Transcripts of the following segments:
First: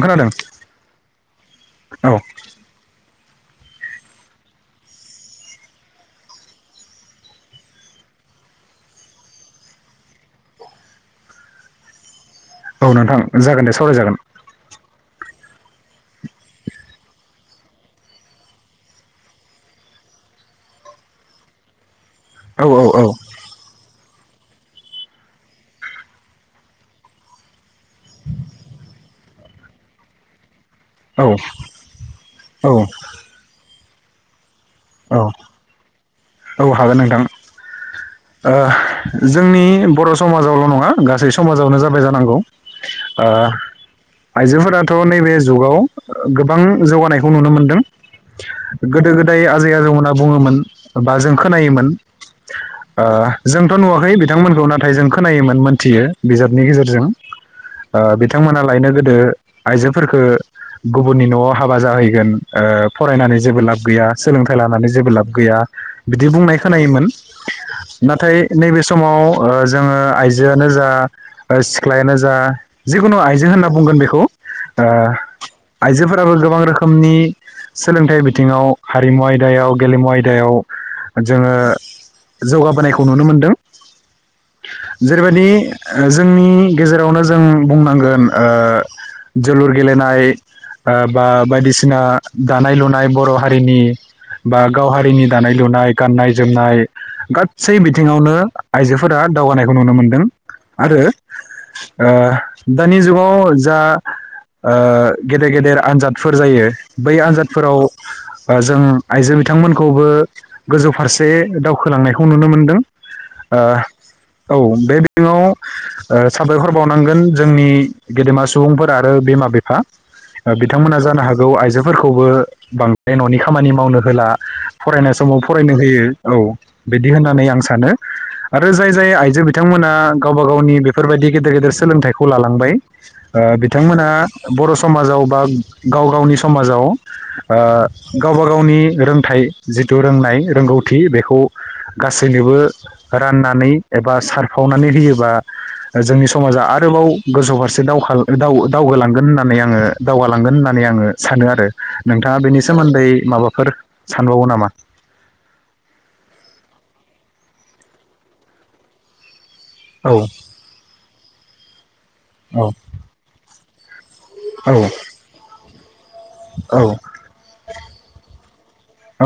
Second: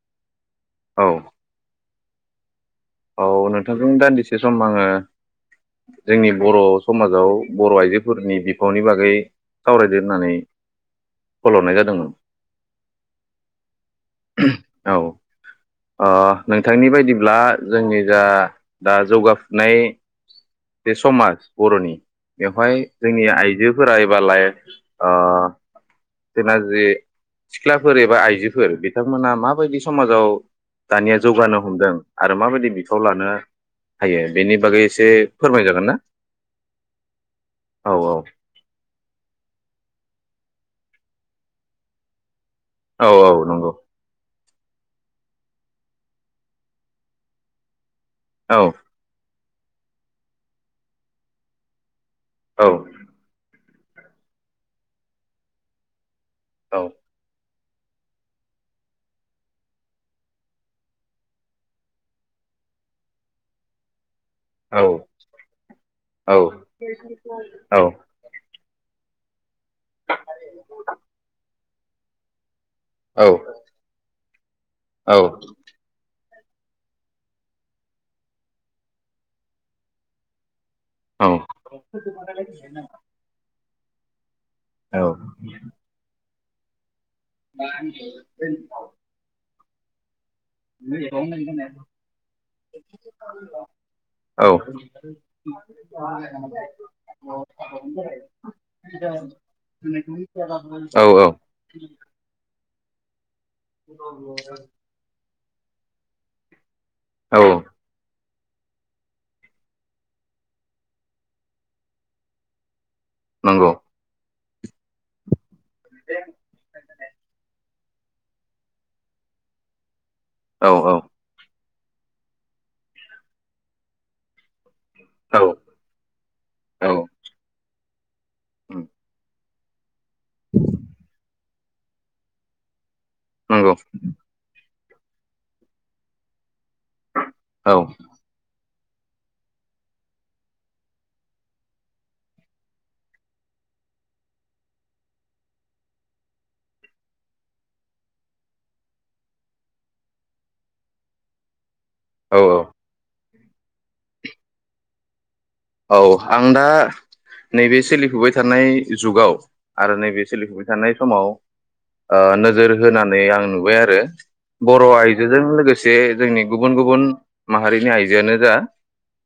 खोनादों। औ। औ। औ नोंथांजों दान्दिसे सम आङो जोंनि बर' समाजाव बर' आइजोफोरनि बिफावनि बागै सावरायदो होननानै खल हरनाय जादोंमोन। औ नोंथां जागोन दे सावराय जागोन। औ ओ नोंथांनि बायदिब्ला जोंनि जा दा जौगाफुनाय जे समाज बर'नि औ बेवहाय औ जोंनि आइजोफोरा लाय ओ जोंना जि सिख्लाफोर एबा आइजोफोर बिथांमोना माबायदि समाजाव दानिया औ जौगानो हमदों आरो माबायदि औ बिफाव लानो हायो बेनि बागै एसे औ फोरमायजागोन ना औ हागोन नोंथां औ- औ ओ जोंनि बर' समाजावल' नङा गासै समाजावनो जाबाय जानांगौ। औ ओ औ नंगौ। आइजोफोराथ' नैबे जुगाव गोबां जौगानायखौ नुनो मोनदों। औ गोदो गोद आजै आजौमोनहा बुङोमोन बा जों खोनायोमोन औ ओ जोंथ' नुवाखै बिथांमोनखौ नाथाय जों खोनायोमोन मोनथियो। बिजाबनि गेजेरजों ओ बिथांमोना लायनो गोदो आइजोफोरखौ गुबुननि न'आव हाबा जाहैगोन ओ फरायनानै जेबो लाब गैया सोलोंथाइ लानानै जेबो लाब गैया बिदि बुंनाय खोनायोमोन। नाथाय नैबे समाव ओ जोङो आइजोआनो जा ओ सिख्ला सिख्लायानो जा जिखुनु आइजो होनना बुंगोन बेखौ। ओ आइजोफोर गोबां रोखोमनि सोलोंथाइ बिथिङाव हारिमु आयदायाव गेलेमु आयदायाव जोङो जौगा होनायखौ नुनो मोन्दों। औ जेरैबायदि ओ जोंनि गेजे रावनो जों बुंनांगोन ओ जोलुर गेलेनाय बा बायदिसिना दानाय लुनाय बर' हारिनि बा गाव हारिनि दानाय लुनाय गाननाय जोमनाय गा सै बिथिङावनो आइजोफोरा दावगानायखौ नुनो मोनदों औ आरो दानि जुगाव जा ओ गेद गेदेर आनजादफोर जायो बै औ आनजादफोराव बा जों आइजो बिथांमोनखौबो गोजौ फारसे दावखोलांनायख खौ नुनो मोनदों नंगौ ओ औ बे बिथिङाव ओ साबायखर बावनांगोन जोंनि गेदेमा सुबुंफोर आरो बिमा बिफा औ बिथांमोना जानो हागौ आइजो फोरखौबो बांद्राय न'नि खामानि मावनो होला फरायनाय औ समाव फरायनो होयो औ बिदि होननानै आं स सानो आरो जाय जाय आइजो बि थांमोना गावबा गावनि बेफोरबायदि गेदेर गेदेर स सोलोंथाइखौ लालांबाय ओ नंगौ बिथांमोना बर' स समाजाव बा गाव गावनि स समाजाव औ ओ गावबा गावनि रोंथाइ जिथु रोंनाय रोंगौथि बेखौ गासैनोबो राननानै एबा सारफावनानै होयोबा जोंनि समाजा आरोबाव गोजौ फारसे दावखा गावगालांगोन होननानै आङो दावगालांगोन होननानै आङो सानो आरो औ नोंथाङा बेनि सोमोन्दै माबा फोर सानबावो नामा औ आं दा नैबे सोलिफुबाय थानाय जुगाव आरो औ नैबे सोलिफुबाय थानाय समाव ओ औ नोजोर होनानै आं नुबाय आ रो बर' आइजोजों लोगोसे जोंनि गुबुन औ गुबुन माहारिनि आइजोआनो जा औ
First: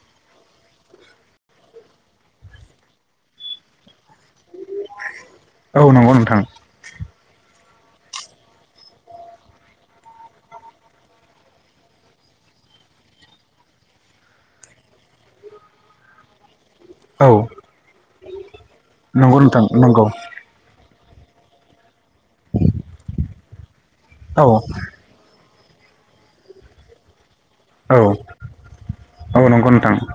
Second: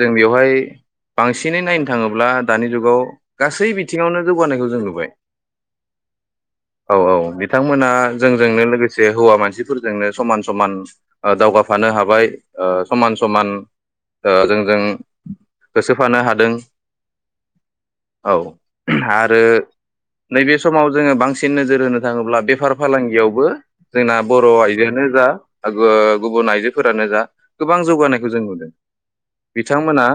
जों बेयाव बहाय बांसिनै नायनो थाङोब्ला दानि जुगाव गासै बिथिङावनो जौगानायखौ जों नुबाय औ नंगौ नोंथां औ औ बिथांमोना जोंजोंनो लोगोसे हौवा मानसिफोरजोंनो समान समान ओ दावगाफानो हाबाय ओ समान समान जोंजों होसोफानो हादों औ औ नंगौ आरो नोंथां नंगौ नैबे समाव जोङो बांसि नोजोर होनो थाङोब्ला बेफार फालांगियावबो जोंना औ बर' आइजोआनो जा ओ गुबुन आइजोफोरानो जा गोबां औ जौगानायखौ जों नुदों औ नंगौ नोंथां बिथांमोना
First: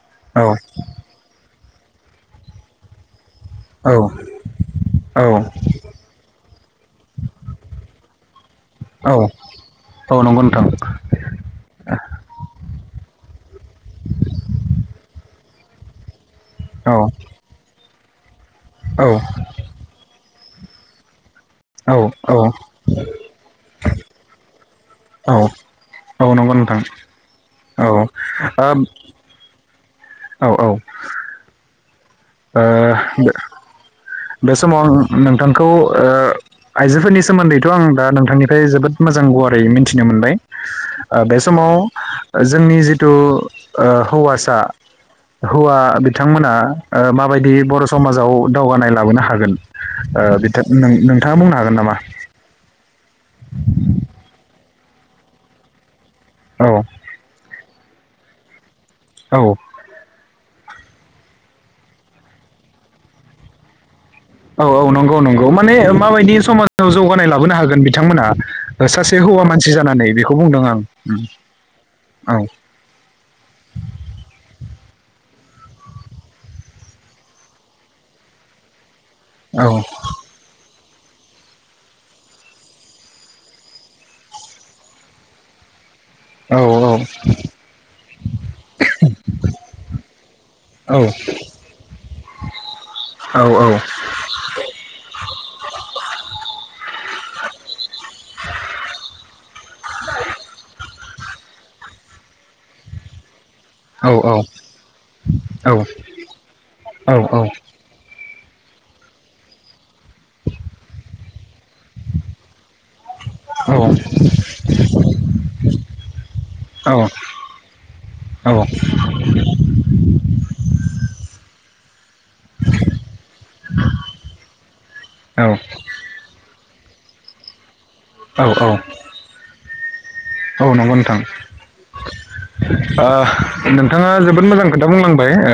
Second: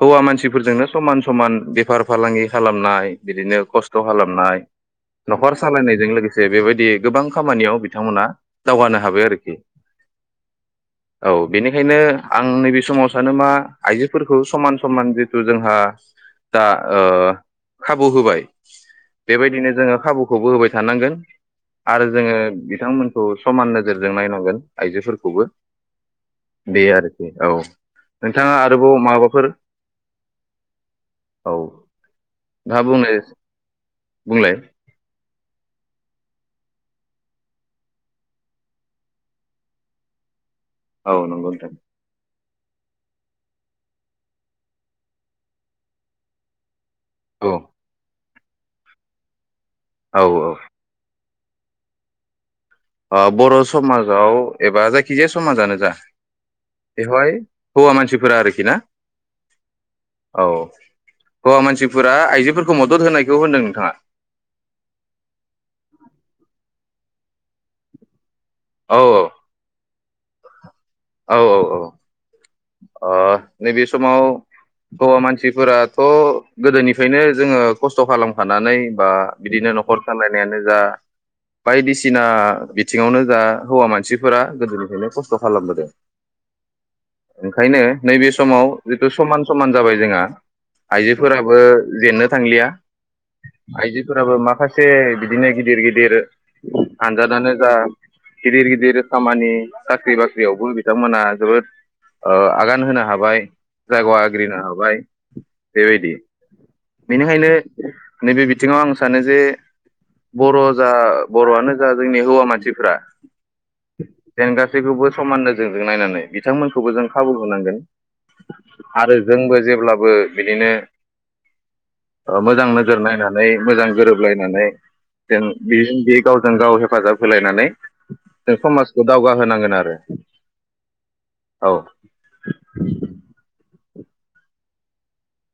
हौवा औ मानसिफोरजोंनो समान समान बेफार फालांगि खालामनाय बिदिनो खस्थ' औ खालामनाय औ न'खर सालायनायजों लोगोसे बेबायदि गोबां खामानियाव बिथांमोना दावगानो औ हाबाय आरोखि औ नंगौ नोंथां औ बेनिखायनो आं नैबे समाव सानो मा आइजोफोर समान समान जिथु जोंहा दा औ ओ खाबु होबाय औ बेबायदिनो जोङो खाबु खौबो होबाय थानांगोन आरो जोङो बिथांमोनखौ समान नोजोरजों नायनांगोन औ आइजोफोरखौबो औ नंगौ बे नोंथां आरोखि औ नोंथाङा आरोबाव माबाफोर औ औ औ नोंथाङा बुंनो ओ बे बुंलाय समाव आं नोंथांखौ ओ आइजोफोरनि सोमोन्दैथ' आं दा नोंथांनिफ्राय जोबोद मोजां गुवारै मिन्थिनो मोनबाय औ आ बे नंगौ नोंथां समाव जोंनि जिथु हौवासा हौवा बिथांमोना ओ माबायदि औ बर' समाजाव दावगानाय लाबोनो हागोन ओ औ औ बिथां नो-नों नोंथाङा बुंनो हागोन नामा ओ बर' समाजाव एबा जायखिजाया समाजानो जा औ बेवहाय हौवा मानसिफोरा आरोखि ना औ औ हौवा मानसिफोरा आइजोफोरखौ मदद होनायखौ होनदों नोंथांङा औ औ नंगौ नंगौ माने माबादि समा ओ जौगानाय लाबोनो हागोन बिथांमोना सासे हौवा मानसि जानानै बे खौ बुंदों आं औ-औ-औ औ ओ नैबे समाव हौवा मानसिफोराथ गोदोनिफ्रायनो जोङो खस्थ खालामखानानै बा औ बिदिनो नखर सालायनायानो जा बायदिसिना बिथिंङावनो जा हौवा मानसिफोरा गोदोनिफ्रायनो खस्थ खालामबोदों औ ओंखायनो नैबे समाव जिथु समान-समान जाबाय जोंहा औ आइजोफोराबो जेननो थांलिया औ आइजोफोराबो माखासे बिदिनो गिदिर-गिदिर आनजादानो जा गिदिर-गिदिर खामानि साख्रि बाख्रियावबो बिथांमोना जोबोद ओ आगान होनो हाबाय जायग आग्रिनो औ हाबाय बेबादि औ औ औ बेनिखायनो नैबे बिथिंङाव आं सानो जे बर जा बरआनो जा जोंनि हौवा मानसिफ्रा औ जेन गासैखौबो समाननो जोंजों नायनानै बिथांमोनखौबो जों खाबु होनांगोन औ आरो जोंबो जेब्लाबो बिदिनो ओ मोजां नोजोर नायनानै मोजां गोरोबलायनानै जेन औ बेयो बे गाव जों गाव हेफाजाब होलायनानै जों औ समाजखौ दावगाहोनांगोन आरो [inaudible] औ नंगौ नोंथां औ नोंथांङा जोबोद मोजां खोथा बुंलांबाय ओ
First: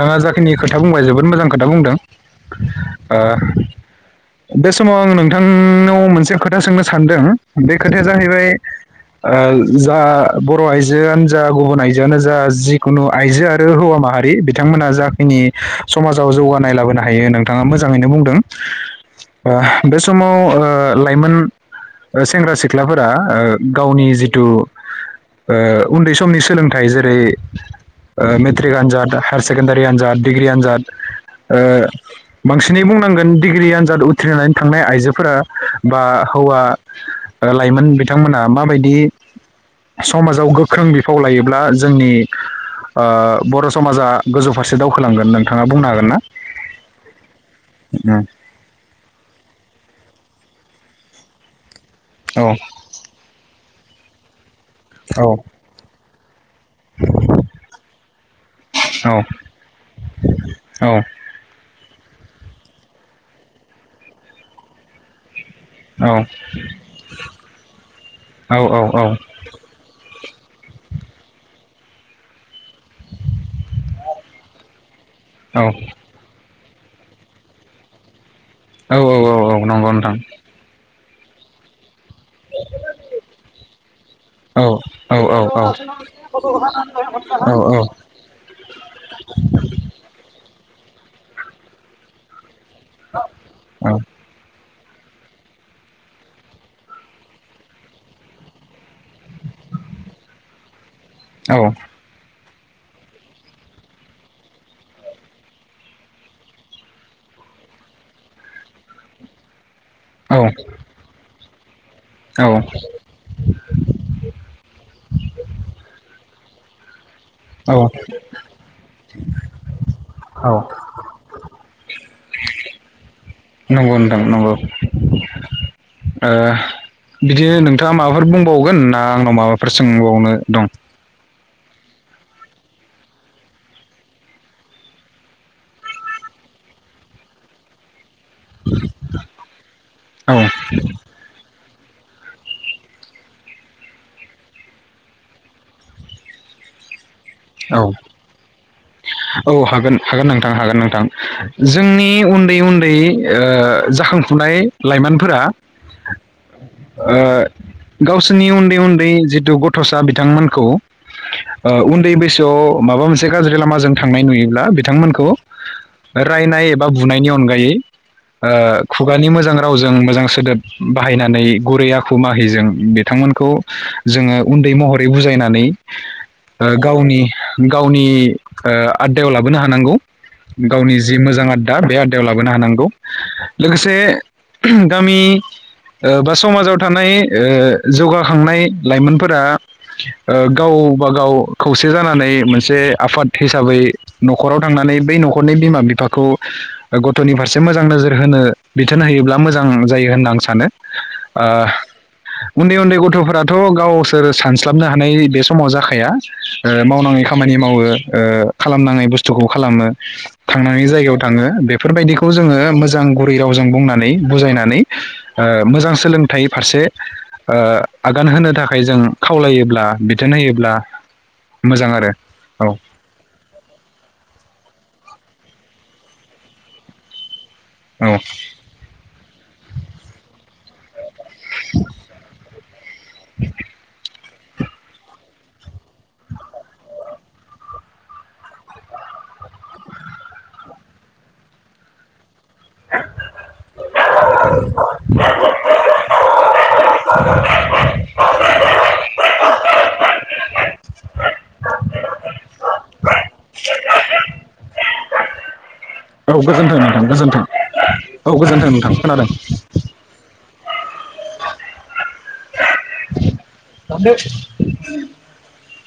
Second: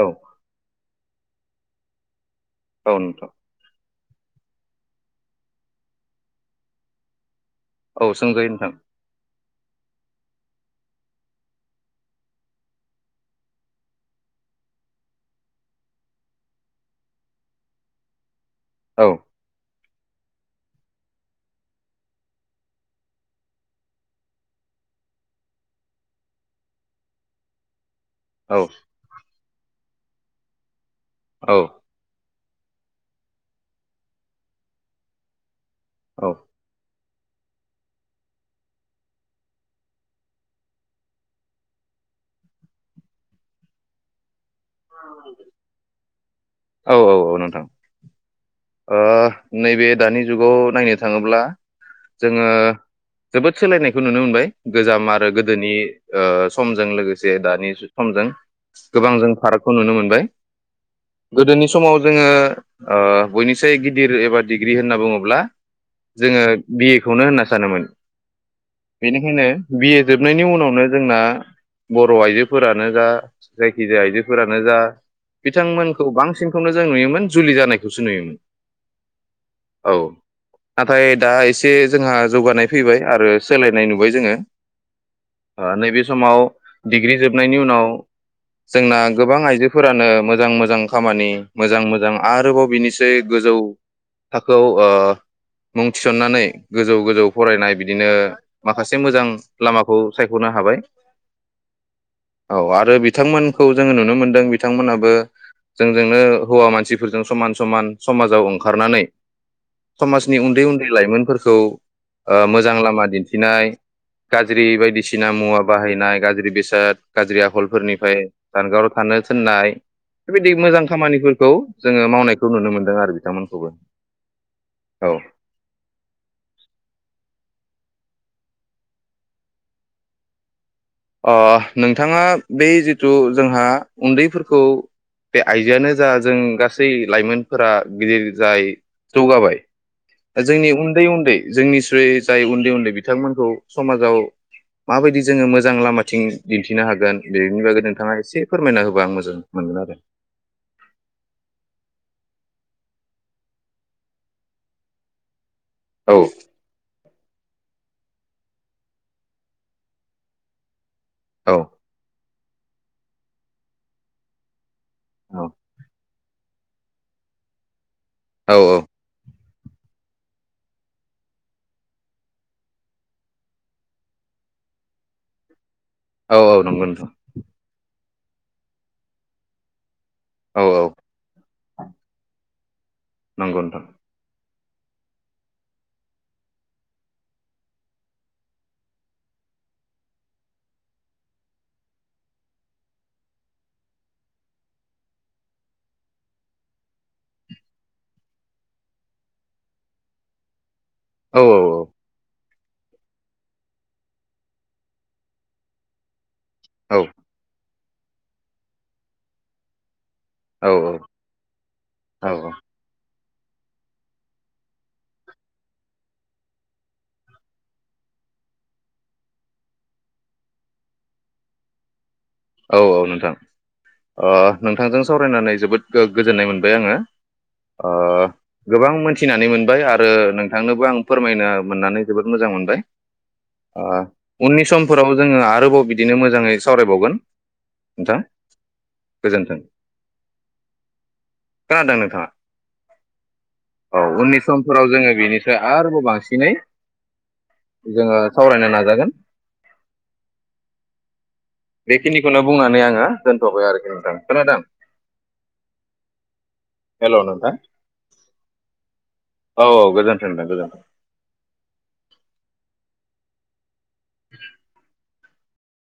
औ जाखिनि खो था बुंबाय जोबोद मोजां खोथा बुंदों। औ ओ नोंथां बे समाव आं नोंथांनाव मोनसे खोथा सोंनो सानदों? बे खोथाया औ जाहैबाय सोंजायो नोंथां ओ जा बर' आइजोआनो जा गुबुन आइजोआनो जा जिखुनु आइजो आरो हौवा माहारि बिथांमोना जाखिनि समाजाव जौगानाय लाबोनो हायो नोंथांङा मोजांङैनो बुंदों। औ ओ बे समाव ओ लाइमोन ओ सेंग्रा सिख्लाफोरा ओ गावनि जिथु ओ उन्दै समनि सोलोंथाइ जेरै ओ औ मेथ्रिक आजाद हायारसे सेकेनडारि आनजाद डिग्रि आनजाद ओ बांसिनै बुंनांगोन डिग्रि आनजाद उथ्रिनानै थांनाय आइजोफोरा बा औ हौवा लाइमोन बिथांमोना माबायदि समाजाव गोख्रों बिफाव लायोब्ला जोंनि ओ बर' समाजा गोजौ फारसे दावखोलांगोन नोंथाङा बुंनो हागोन ना? औ औ औ नोंथां ओ नैबे दानि जुगाव नायनो थाङोब्ला औ जोङो जोबोद सोलायनायखौ नुनो मोनबाय गोजाम औ आरो गोदोनि ओ समजों लोगोसे दानि समजों गोबां औ जों फाराग नुनो मोनबाय औ गोदोनि स समाव जोङो ओ बयनिसाय गिदिर एबा डिग्रि होनना बुङोब्ला औ जोङो बि ए खौनो होनना सानोमोन औ बेनिखायनो बि ए जोबनायनि उनावनो जोंना बर' आइजोफोरानो जा जायखिजाया आइजो फो फोरानो जा बिथांमोनखौ बांसिन खौनो जों नुयोमोन जुलि जानायखौसो नुयोमोन। औ औ औ औ नंगौ नोंथां। ओमफ्राय दा एसे जोंहा जौगानाय फैबाय आरो सोलायनाय नुबाय जोङो औ औ औ औ ओ नैबे समाव डिग्रि जोबनायनि उनाव जोंना गोबां आइजोफोरानो मोजां मोजां खामानि मोजां मोजां आरोबाव बिनिसै गोजौ थाखोआव ओ मुं थिसननानै गोजौ गोजौ फरायनाय बिदिनो मा माखासे मोजां लामाखौ सायख'नो हाबाय। औ आरो बिथांमोनखौ जोङो नुनो मोनदों बिथांमोनाबो जोंजोंनो हौवा मानसिफोरजों समान समान समाजाव ओंखारनानै औ समाजनि उन्दै उन्दै लाइमोनफोरखौ ओ औ मोजां लामा दिन्थिनाय गाज्रि बायदिसिना मुवा बाहायनाय गाज्रि बेसा [unintelligible] गाज्रि औ आखलफोरनिफ्राय जानगाराव थानो थोननाय औ बेबायदि मोजां खामानिफोरखौ जोङो मावनायखौ नुनो मोनदों आरो बिथांमोनखौबो नंगौ नोंथां नंगौ औ। ओ बिदिनो नोंथाङा माबाफोर बुंबावगोन ना आंनाव माबाफोर सोंबावनो दं? ओ नोंथाङा बे जिथु जोंहा उन्दैफोरखौ बे आइजोआानो जा जों गासै लाइमोनफोरा गिदिर जाय जौगाबाय औ जोंनि उन्दै उन्दै जोंनि बै जाय उन्दै उन्दै बिथांमोनखौ समाजाव माबायदि जोङो मोजां मोजां लामाथिं दिन्थिनो हागोन औ बागै नोंथाङा एसे फोरमायना होबा आं मोजां औ मोनगोन आरो हागोन हागोन नोंथां हागोन नोंथां जोंनि उन उन्दै उन्दै ओ जाखांफुनाय लाइमोनफोरा औ ओ गावसोरनि उन्दै उन्दै जिथु गथसा बिथांमोनखौ ओ औ उन्दै बै द माबा मोनसे गाज्रि लामाजों थांनाय नुयोब्ला बि बिथांमोनखौ औ रायनाय एबा बुनायनि अनगायै ओ औ खुगानि मोजां रावजों मोजां सोदोब बाहायनानै गुरै आखु माहिजों बिथांमोनखौ जोङो उन्दै महरै बुजायनानै औ औ ओ नंगौ नोंथां। गावनि गावनि ओ आदायाव लाबोनो हानांगौ। औ औ गावनि जि मोजां आददा बे आडायाव लाबोनो हानां नंगौ नोंथां लोगोसे गामि ओ बा समाजाव ओ थानाय जौगाखांनाय लाइमोनफोरा ओ गावबा गाव खौसे जानानै मोनसे आफाद हिसाबै न'खराव थांनानै बै न'खरनि बिमा बिफाखौ गथनि फारसे मोजां नोजोर होनो बिथोन होयोब्ला मोजां जायो होनना आं सानो। औ आ औ उन्दै उन्दै गथ'फोराथ गावसोर सानस्लाबनो हानाय बे समाव जाखाया। ओ औ मावनाङै खामानि मावो ओ खालामनाङै बुस्थुखौ खालामो। औ थांनानै जायगायाव थाङो बेफोरबायदिखौ औ जोङो मोजां गथ बैयावजों बुंनानै बुजायनानै मोजां ओ सोलोंथाइ फारसे आगान होनो थाखाय जों खावलायोब्ला बिथोन होयोब्ला मोजां आरो औ औ नोंथां ओ नोंथांजों सावरायनानै जोबोद गोजोननाय मोनबाय आङो ओ औ गोबां मोनथिनानै मोनबाय आरो नों थांनोबो आं फोरमायनो मोननानै जोबोद मोजां मोनबाय उननि समफोराव जोङो आरोबाव बिदिनो मोजाङै सावरायबावगोन। नोंथां गोजोन्थों खोनादों नोंथांङा औ उननि समफोराव जोङो बेनिफ्राय आरोबाव बांसिनै जोङो सावरायनो नाजागोन। बेखिनिखौनो बुंनानै आङो दोनथ'बाय आरोखि नोंथां खोनादों? औ गोजोन्थों नोंथां गोजोन्थों औ गोजोन्थों नोंथां खोनादों। औ औ गोजोन्थों नोंथां गोजोन्थों [inaudible] [unintelligible]